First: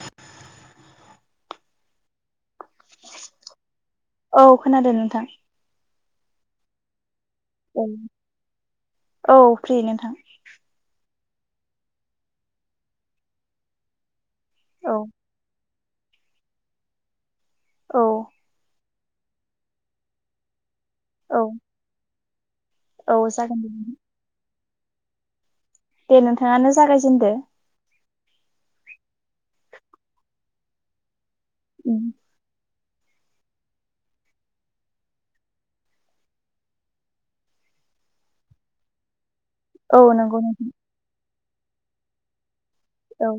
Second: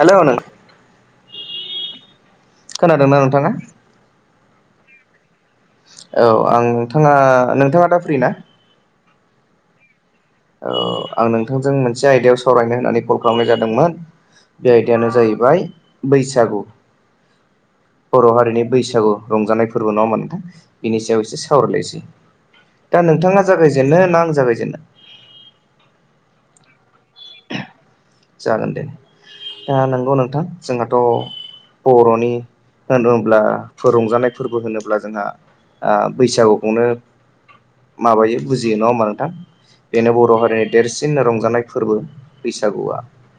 हेल'नो खोनादोंना नोंथाङा? औ खोनादों नोंथां औ आं नोंथाङा नोंथाङा दा फ्रि ना? औ फ्रि नोंथां आं नोंथांजों मोनसे आयदायाव सावरायनो होननानै कल खालामनाय जादोंमोन। बे औ आयदायानो जाहैबाय बैसागु औ बर' हारिनि बैसागु रंजानाय फोरबो नङामोन नोंथां बिनि सायाव एसे औ सावरायलायनोसै। दा औ नोंथाङा जागोन दे नोंथां। जागायजेनो ना आं जागायजेनो दे नोंथाङानो जागायजेनदो। जागोन दे नंगौ नोंथां जोंहाथ' बर'नि होनोमब्ला रंजानाय फोरबो होनोब्ला जोंहा बैसागुखौनो माबायो बुजियो नङा होमबा नोंथां। औ बेनो बर' नंगौ हारिनि नोंथां देरसिन रंजानाय फोरबो बैसागुआ औ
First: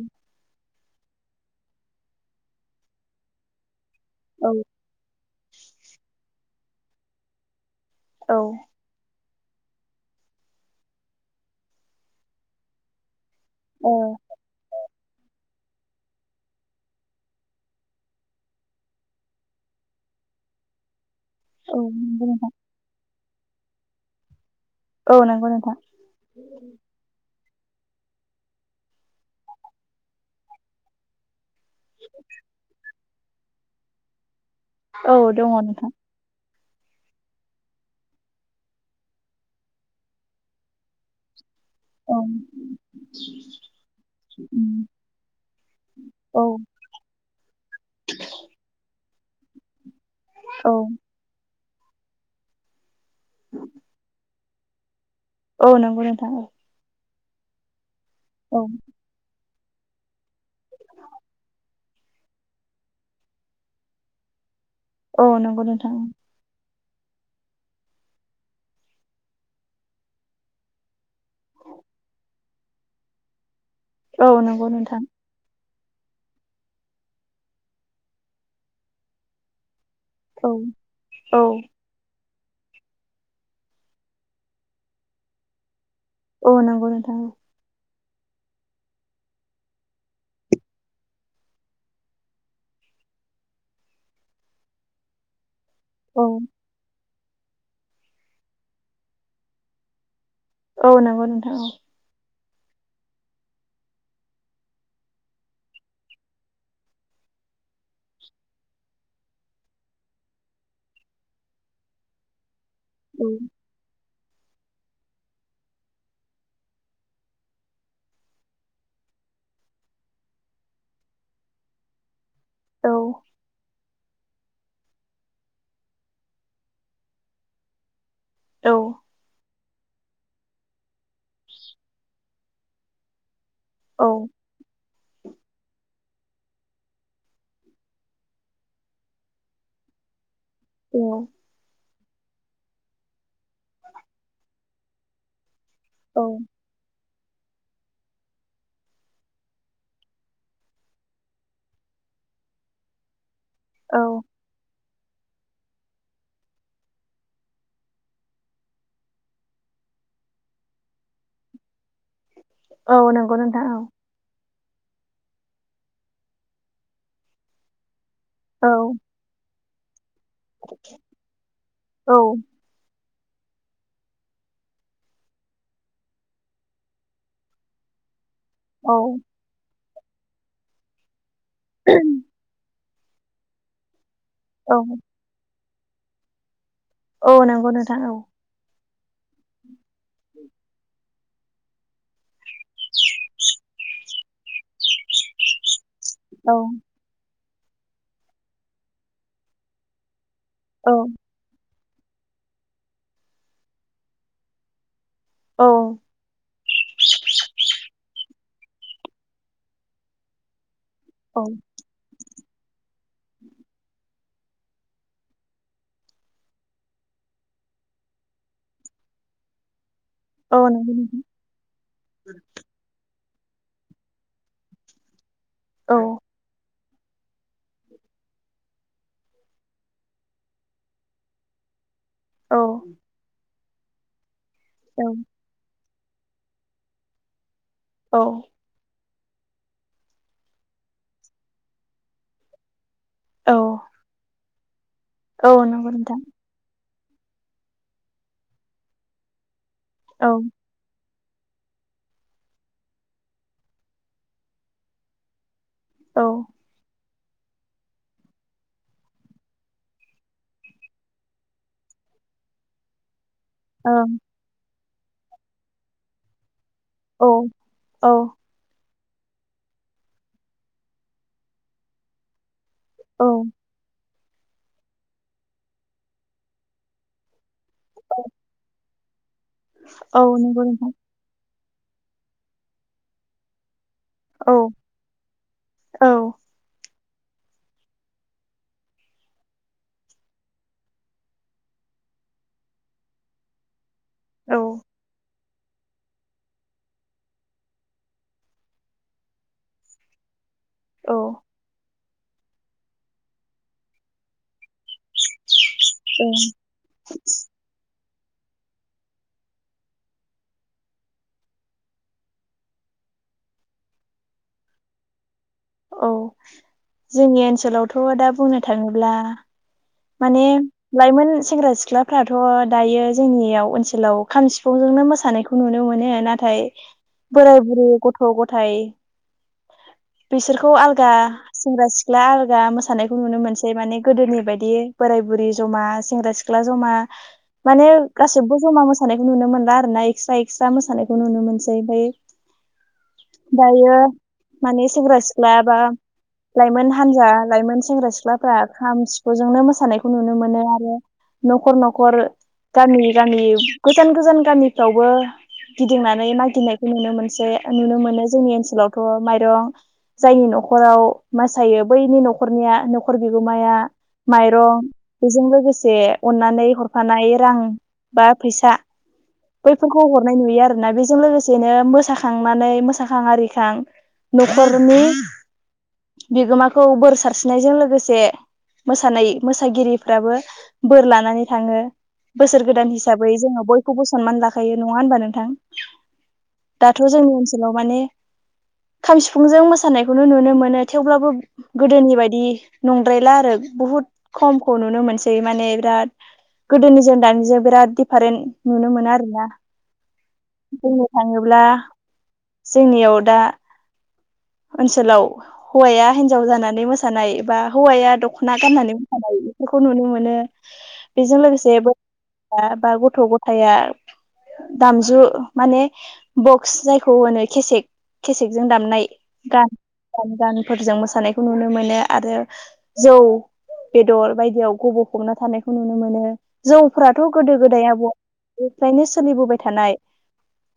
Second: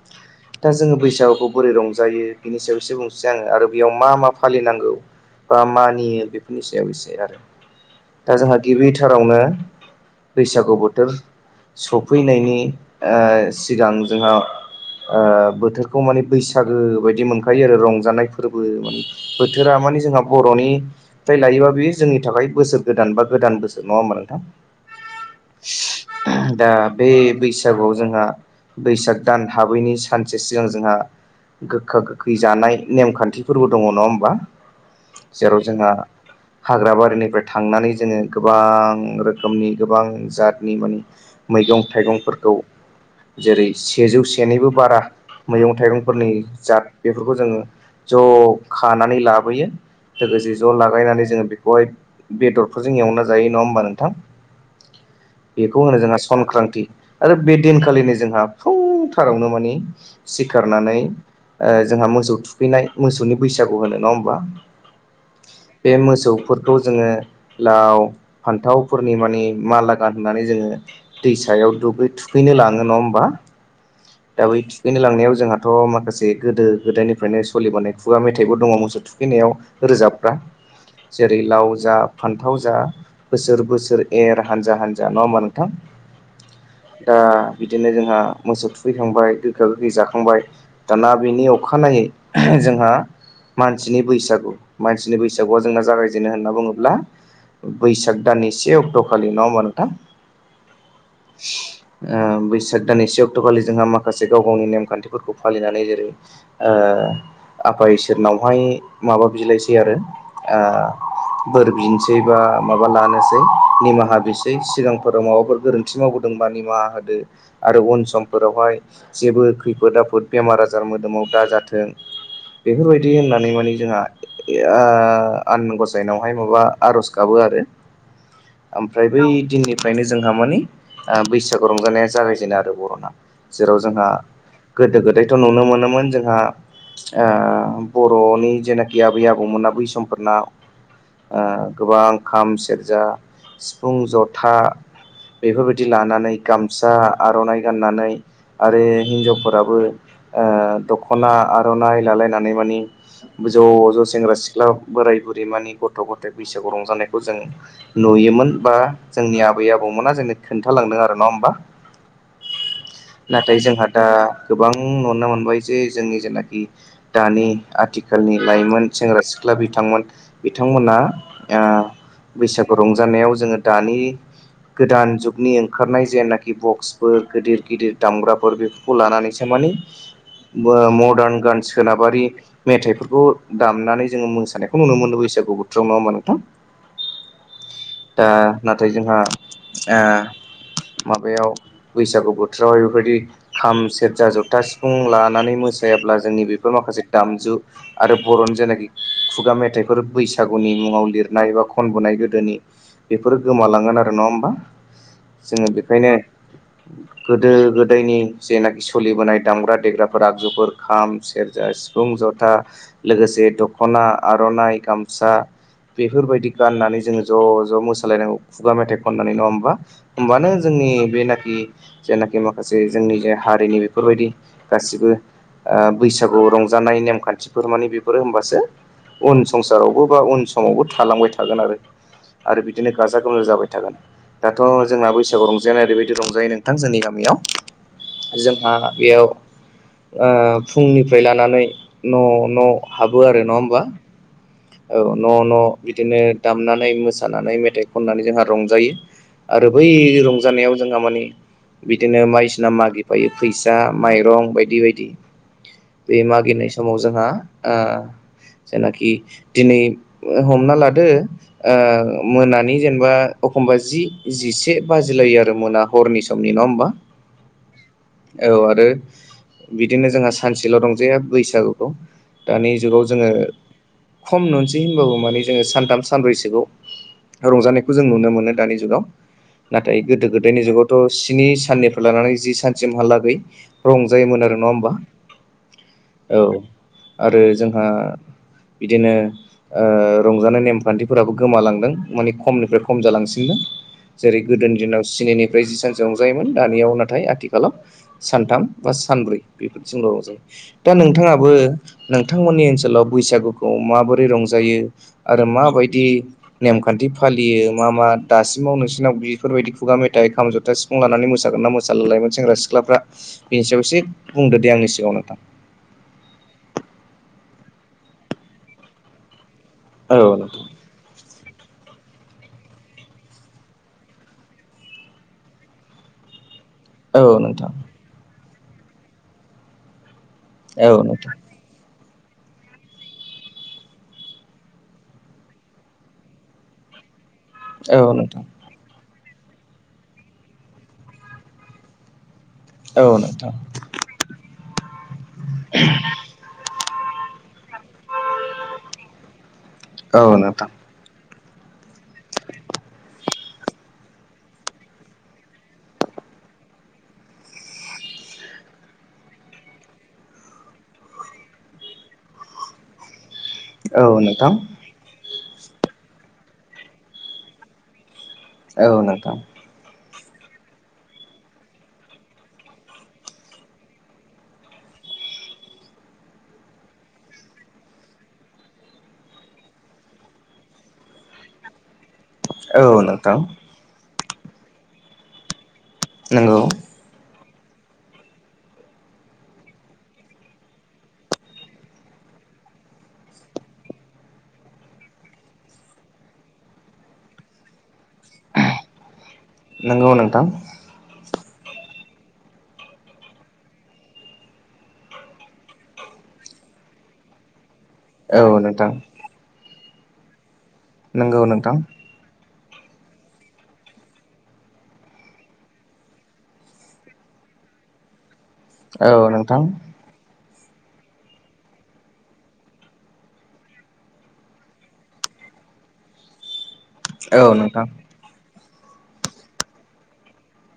दा जोङो बैसागुखौ बोरै रंजायो बिनिसायावसो बुंसै आङो आरो बेयाव मा मा औ फालिनांगौ बा मानियो बेफोरनि सायाव एसे आरो दा औ जोंहा गिबिथारावनो, बैसागु बोथोर सफैनायनि ओ औ सिगां जोंहा, ओ बोथोरखौ माने बैसागो बायदि मोनखायो आरो रंजानाय फोरबो माने बोथोरा माने जोंहा बर'नि जाय लायोबा औ बेयो जोंनि नंगौ नोंथां थाखाय बोसोर गोदान बा गोदान बोसोर नङा ओनबा नोंथां, औ नंगौ नोंथां दा बे बैसागुआव जोंहा बैसाग दान हाबैनि सानसे सिगां जोंहा गोखा गोखै जानाय नेमखान्थि फोरबो दङ नङा होमबा औ दङ जेराव नोंथां जोंहा, हाग्राबारिनिफ्राय थांनानै जोङो गोबां रोखोमनि गोबां जादनि माने मैगं औ थाइगंफोरखौ जेरै सेजौ सेनिबो बारा मैगं थाइगंफोरनि औ दाब बेफोरखौ जोङो ज' खानानै लाबोयो लोगोसे औ ज' लागायनानै जोङो बेहाय बेदरफोरजों एवना जायो नङा होमबा नोंथां। औ बेखौ होनो नंगौ जोंहा नोंथां संक्रान्ति आरो बे दिनखालिनि जोंहा औ सारावनो माने सिखारनानै जोंहा मोसौ थुखैनाय मोसौनि बैसागु होनो नङा होमबा, औ नंगौ बे नोंथां मोसौ फोरफोरखौ जोङो लाव फान्थावफोरनि माने माला गान होननानै जोङो। दैसायाव दुगै थुखैनो लाङो नङा होमबा औ दा बै नंगौ थुखैनो नोंथां लांनायाव जोंहा, दाथ' माखासे गोदो गोदायनिफ्रायनो सोलिबोनाय खुगा मेथाइबो दङ मोसौ थुखैनायाव रोजाब औ जेरै औ लाव जा फान्थाव जा बोसोर बोसोर एर हानजा हानजा नङा हा नोंथां औ नंगौ दा नोंथां बिदिनो जोंहा मोसौ थुखैखांबाय गोखा गोखै जाखांबाय दाना बेनि अखानायै जोंहा, मानसिनि बैसागु मानसिनि बैसागुआ जोंना औ जागायजेनो होनना बुङोब्ला, बैसाग दाननि से अक्ट'खालि नङा होमबा नोंथां। औ नोंगौ नोंथां औ ओ बैसाग दान से अक्ट'खालि जोंहा माखासे गाव गावनि नेमखान्थिफोरखौ फालिनानै जेरै ओ आफा इसोरनावहाय माबा बिलाइसै आरो आ बोर बिनोसै बा माबा औ लानोसै निमाहा बिसै सिगांफोराव माबाफोर गोरोन्थि मावबोदोंबा निमाहा होदो आरो उन सम फोरावहाय जेबो खैफोद आफोद बेमार आजार मोदोमाव दाजाथों औ बेफोरबायदि होननानै माने जोंहा, इहा आनान गसायनावहाय माबा आर'ज गाबो आरो औ ओमफ्राय बै दिननि ओफ्रायनो जोंहा मानि बैसागु रंजानाया जागायजेनो आरो बर'ना। जेराव जोंहा गोदो गोदायथ' नुनो मोनोमोन जोंहा आ बर'नि जेनाखि आबै आबौमोना बै समफोरना औ आ गोबां खाम सेरजा सिफुं जथा बेफोरबायदि औ लानानै गामसा आर'नाइ गाननानै आरो हिनजावफोराबो ओ दख'ना आर'नाइ लालायनानै मानि ज' औ ज' सेंग्रा सिख्ला बोराय बुरै मानि गथ' गथथाय बैसागु रंजानायखौ जों नुयोमोन बा जोंनि आबै आबौमोना जोंनो खोन्थालांदों आरो नङा होमबा? औ नंगौ नाथाय नोंथां जोंहा औ दा गोबां नुनो मोनबाय जे जोंनि जेनाखि दानि आथिखालनि लाइमोन सेंग्रा सि ख्ला बिथांमोन बिथांमोना आ औ बैसागु रंजानायाव जोङो दानि गोदान जुगनि ओंखारनाय जेनाखि बक्सफोर गिदिर गिदिर दामग्राफोर औ औ बेफोरखौ लानानैसो माने मदार्न गान्स सोनाबारि मेथाइफोरखौ दामनानै जोङो औ मोसानायखौ नुनो मोनो बैसागु बोथोराव नङा होमबा नोंथां? औ नोंगौ नोंथां औ आ नाथाय जोंहा आ माबायाव बैसागु बोथोर जयै बेफोरबायदि खाम सेरजा जोबथा सिफुं लानानै मो सायोब्ला जोंनि औ बेफोर माखासे दामजु आरो बर'नि जेनाखि खुगा मेथाइफोर बैसागुनि औ मुङाव लिरनाय बा खनबोनाय गोदोनि बेफोरो गोमालांगोन आरो नङा होमबा जोङो औ बेखायनो गोदो गोदायनि जेनाखि सोलिबोनाय दामग्रा देग्राफोर आगजुफोर खाम औ सेरजा सि फुं जथा लोगोसे दख'ना आर'नाइ गामसा बेफोरबायदि गाननानै जोङो ज' ज' मोसालायनांगौ खुगा मेथाइ खननानै नङा होमबा? होमबानो औ नंगौ जोंनि नोंथां बेनाखि जेनाखि माखासे जोंनि जे हारिनि बेफोरबायदि गासिबो आ औ बैसागु रं जानाय नेमखान्थिफोर माने बेफोरो होमबासो उन संसारावबो बा उन समावबो थालांबाय थागोन आरो औ आरो बिदिनो गाजा गोमजा जाबाय थागोन दाथ' जोंना बैसागआव रंजाया ओरैबायदि रंजायो नों थां जोंनि गामियाव जोंहा बेयाव ओ फुंनिफ्राय लानानै न' न' हाबो आरो औ नङा औ होमबा? औ न' न' औ नंगौ बिदिनो नोंथां दामनानै मोसानानै मेथाइ खननानै जोंहा रंजायो आरो बै औ रंजानायाव जोंहा माने बिदिनो बायदिसिना मागिफायो फैसा माइरं बायदि बायदि। बे औ ओं मागिनाय समाव जोंहा ओ जेनाखि दिनै हमना लादो ओ मोनानि जेनेबा एखमबा जि जिसे बाजिलायो आरो मोना हरनि समनि नङा होमबा? औ औ औ आरो बिदिनो जोंहा सानसेल' रंजाया बैसागुखौ दानि जुगाव औ जोङो खम नुनसै होनबाबो माने जोङो सानथाम सानब्रैसोखौआव रंजानायखौ जों नुनो मोनो दानि जुगाव नाथाय औ गोदो गोदायनि नंगौ नोंथां जुगावथ' स्नि साननिफ्राय लानानै जि सानसिमहालागै रंजायोमोन औ आरो नङा होमबा? औ। आरो जोंहा बिदिनो ओ रंजानाय नेमखान्थिफोराबो गोमालांदों माने खमनिफ्राय खम जालांसिनदों। जेरै औ गोदो दिनाव स्निनिफ्राय जि सानसो रंजायोमोन दानियाव नाथाय आथिखालाव सानथाम बा सानब्रै बेफोरजोंल' रंजायो। दा औ नोंथाङाबो नोंथांमोननि ओनसोलाव बैसागुखौ माबोरै रंजायो आरो माबायदि ओं नेम खान्थि फालियो मा मा दासिमाव नोंसिनाव बेफोरबायदि खुगा मेथाइ खाम, जथा, सि फुं लानानै मोसागोन ना मोसाला लाइमोन सेंग्रा सिख्लाफ्रा बेनि सायाव एसे बुंदो दे आंनि सिगाङाव नोंथां। औ, जोंनि ओनसोलावथ' दा बुंनो थाङोब्ला औ माने नोंथां लाइमोन सेंग्रा सिख्लाफ्राथ' दायो जोंनियाव ओनसोलाव खाम सिफुंजोंनो मोसानायखौ खौ नुनो मोनो। नाथाय बोराय बुरै गथ' गथाय बिसोरखौ औ आलादा नोंथां सेंग्रा सिख्ला आलगा मोसानायखौ नुनो मोनसै। माने गोदोनि बायदि दि बोराय बुरै जमा सेंग्रा सिख्ला जमा माने औ नोंथां गासिबो ज'मा मोसा सानायखौ नुनो मोनला आरो ना एक्सट्रा एक्सट्रा मोसानायखौ नुनो मोनसै। ओमफ्राय औ नोंथां औ नोंथां दायो माने सेंग्रा सिख्ला बा लाइमोन हान्जा लाइमोन सेंग्रा सिख्लाफ्रा खाम, सिफ फुंजोंनो मोसानायखौ औ नुनो मोनो नोंथां आरो न'खर न'खर गामि गामि गोजान गोजान गामिफ्रावबो गिदिंनानै मागिनायखौ नुनो मोनसै नुनो मोनो। जोंनि ओनसोलावथ' माइरं जायनि न'खराव मासायो बैनि न'खरनिया न'खर बिगोमाया औ नोंथां माइरं बेजों लोगोसे अननानै हरफानाय रां बा फैसा औ नोंथां बैफोरखौ हरनाय नुयो आरोना बेजों लोगोसेनो मोसाखांनानै मोसाखां आरिखां न'खरनि बिगोमाखौ बोर सारस्रिनायजों लोगोसे मोसानाय मोसागिरिफ्राबो बोर लानानै थाङो। बोसोर औ गोदान हिसाबै नोंथां जोङो बयखौबो सनमान लाखायो। नङा होनबा नोंथां? नोंगौ। दाथ' जोंनि ओनसोलाव माने खाम सिफुंजों मोसानायखौनो नुनो मोनो थेवब्लाबो गोदोनि बायदि नंद्रायला आरो बुहुद खमखौ नुनो मोनसै। माने बिराद गोदोनिजों दानिजों बिराद दिडिफारेन्ट नुनो मोना आरो ना। नंगौ नोंथां। बुंनो थाङोब्ला जोंनियाव दा ओनसोलाव हौवाया हिनजाव जानानै मोसानाय बा हौवाया औ दख'ना नोंथां गाननानै [unintelligible] बेफोरखौ नुनो मोनो। नंगौ बेजों नोंथां लोगोसे [inaudible] बा गथ' गथाया दामजु माने बक्स जायखौ होनो केसेक केसेकजों दामनाय औ नोंथां गान [inaudible] गानफोरजों मोसानायखौ नुनो मोनो आरो जौ बेदर बायदियाव गब'फबना थानायखौ नुनो मोनो। जौ फोराथ' औ गोदो नोंथां गोदाय आबौआ आबैनिफ्रायनो सोलिबोबाय थानाय।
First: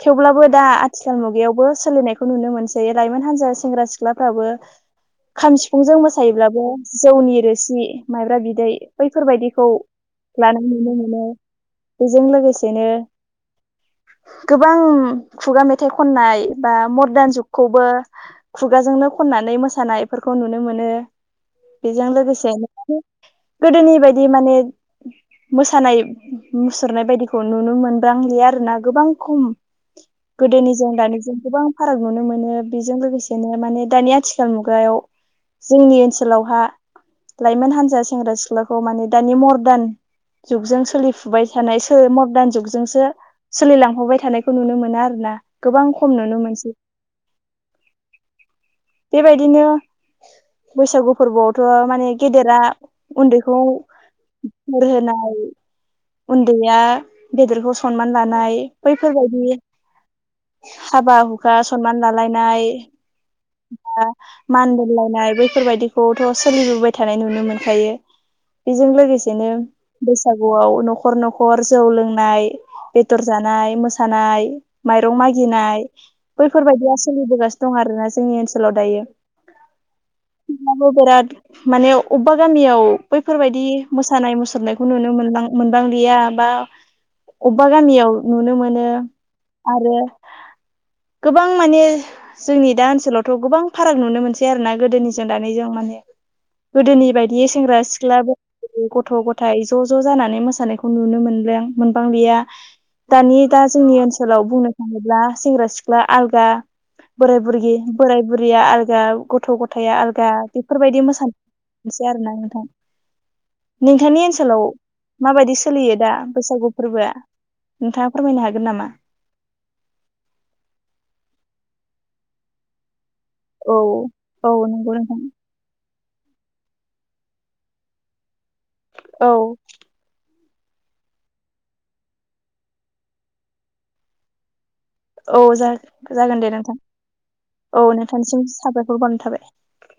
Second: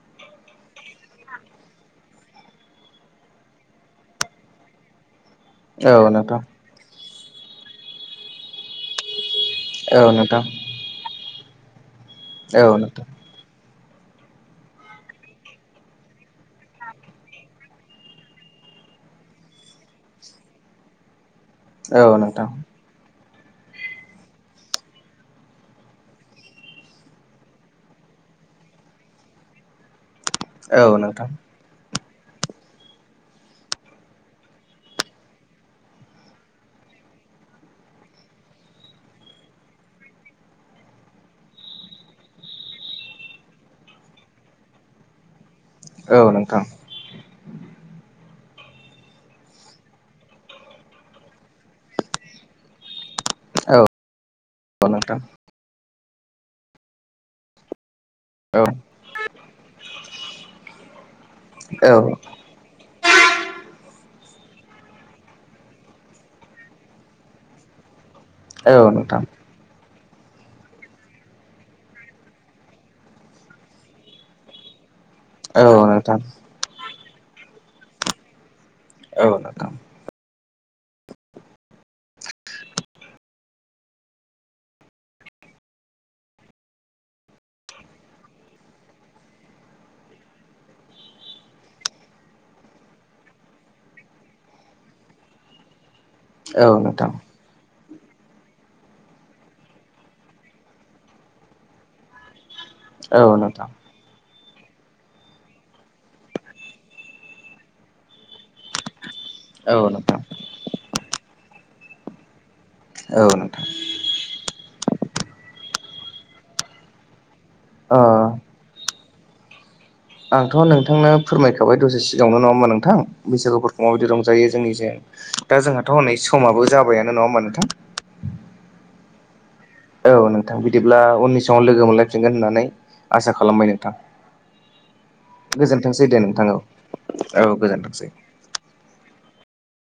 थेवब्लाबो दा आथिखाल मुगायावबो सोलिनायखौ नुनो मोनसै। लाइमोन हान्जा सेंग्रा सिख्लाफ्राबो खाम औ सिफुंजों नोंथां मोसायोब्लाबो जौनि रोसि माइब्रा बिदै बैफोरबायदिखौ औ नोंथां लाना नुनो मोनो। बेजों औ लोगोसेनो नोंथां गोबां खुगा मेथाइ खननाय बा मरदान जुगखौबो खुगाजोंनो खननानै मोसानायफोरखौ नुनो मोनो। औ बेजों नोंथां लोगोसेयैनो गोदोनि बायदि माने मोसानाय मुसुरनाय बायदिखौ नुनो मोनबांलिया आरो ना गोबां खम औ गोदोनिजों नोंथां दानिजों गोबां फाराग नुनो मोनो। बेजों लोगोसेनो माने दानि आथिखाल मुगायाव जोंनि ओनसोलावहा लाइमोन हान्जा सेंग्रा सिख्लाखौ माने दानि मर्दान जुगजों सोलिफुबाय थानाय सो मर्दान जुगजोंसो सोलिलांफाबाय थानायखौ नुनो मोना आरो ना गोबां खम औ नुनो नोंथां मोनसै। बेबायदिनो बैसागु फोरबोआवथ' माने गेदेरा उन्दैखौ औ औ बोर नोंथां होनाय उन्दैया गेदेरखौ स खनमान लानाय औ बैफोरबायदि हाबा हुखा औ सनमान लानाय नाय ओ मान बोहोलायनाय बैफोरबादिखौथ' सोलिबोबाय थानाय नुनो मोनखायो औ बिजों नोंथां लोगोसेनो बैसागुआव न'खर न'खर जौ लोंनाय बेदर जानाय मोसानाय माइरं औ नोंथां औ नोंथां औ नोंथां औ नोंथां औ मागिनाय नोंथां औ नोंथां बैफोरबायदिया सोलिबोगासिनो दं आरो ना जोंनि ओनोल लाय दायो [unintelligible] बिराद माने अबेबा गामियाव बैफोरबायदि मोसानाय मुसुरनायखौ नुनो मोनलां मोनबांलिया बा अबेबा गामियाव नुनो मोनो आरो गोबां माने जोंनि दा ओनसोलावथ' गोबां फाराग नुनो मोनसै आरो ना गोदोनिजों दानि जों माने गोदोनि बायदि सेंग्रा सिख्लाबो गथ' गथायाइ ज' ज' जानानै मोसानायखौ नुनो मोनलां मोनबांलिया दानि दा जोंनि ओनसोलाव बुंनो थाङोब्ला सेंग्रा सिख्ला आलगा बोराय बुरगि बोराय बुरिया आलगा गथ' गथाया आलगा बिफोरबायदि मोसानोसै आरोना नोंथां औ नोंथां नोंथांनि ओनसोलाव माबायदि सोलियो दा बैसागु फोरबोआ ओ नोंथाङा फोरमायनो हागोन नामा? आंथ' नोंथांनो फोरमायखाबाय दसे सिगाङावनो नङा होमा नोंथां औ बैसागुफोरखौ माबायदि रंजायो औ जोंनिजों नंगौ नोंथां दा जोंहाथ' हनै समाबो जाबायानो नङा होमबा नोंथां? औ औ नोंथां बिदिब्ला उननि समाव लोगो मोनलायफिनगोन होननानै आसा खालामबाय नोंथां औ जा जागोन दे नोंथां औ नोंथांनिसिम साबायखर बावनाय थाबाय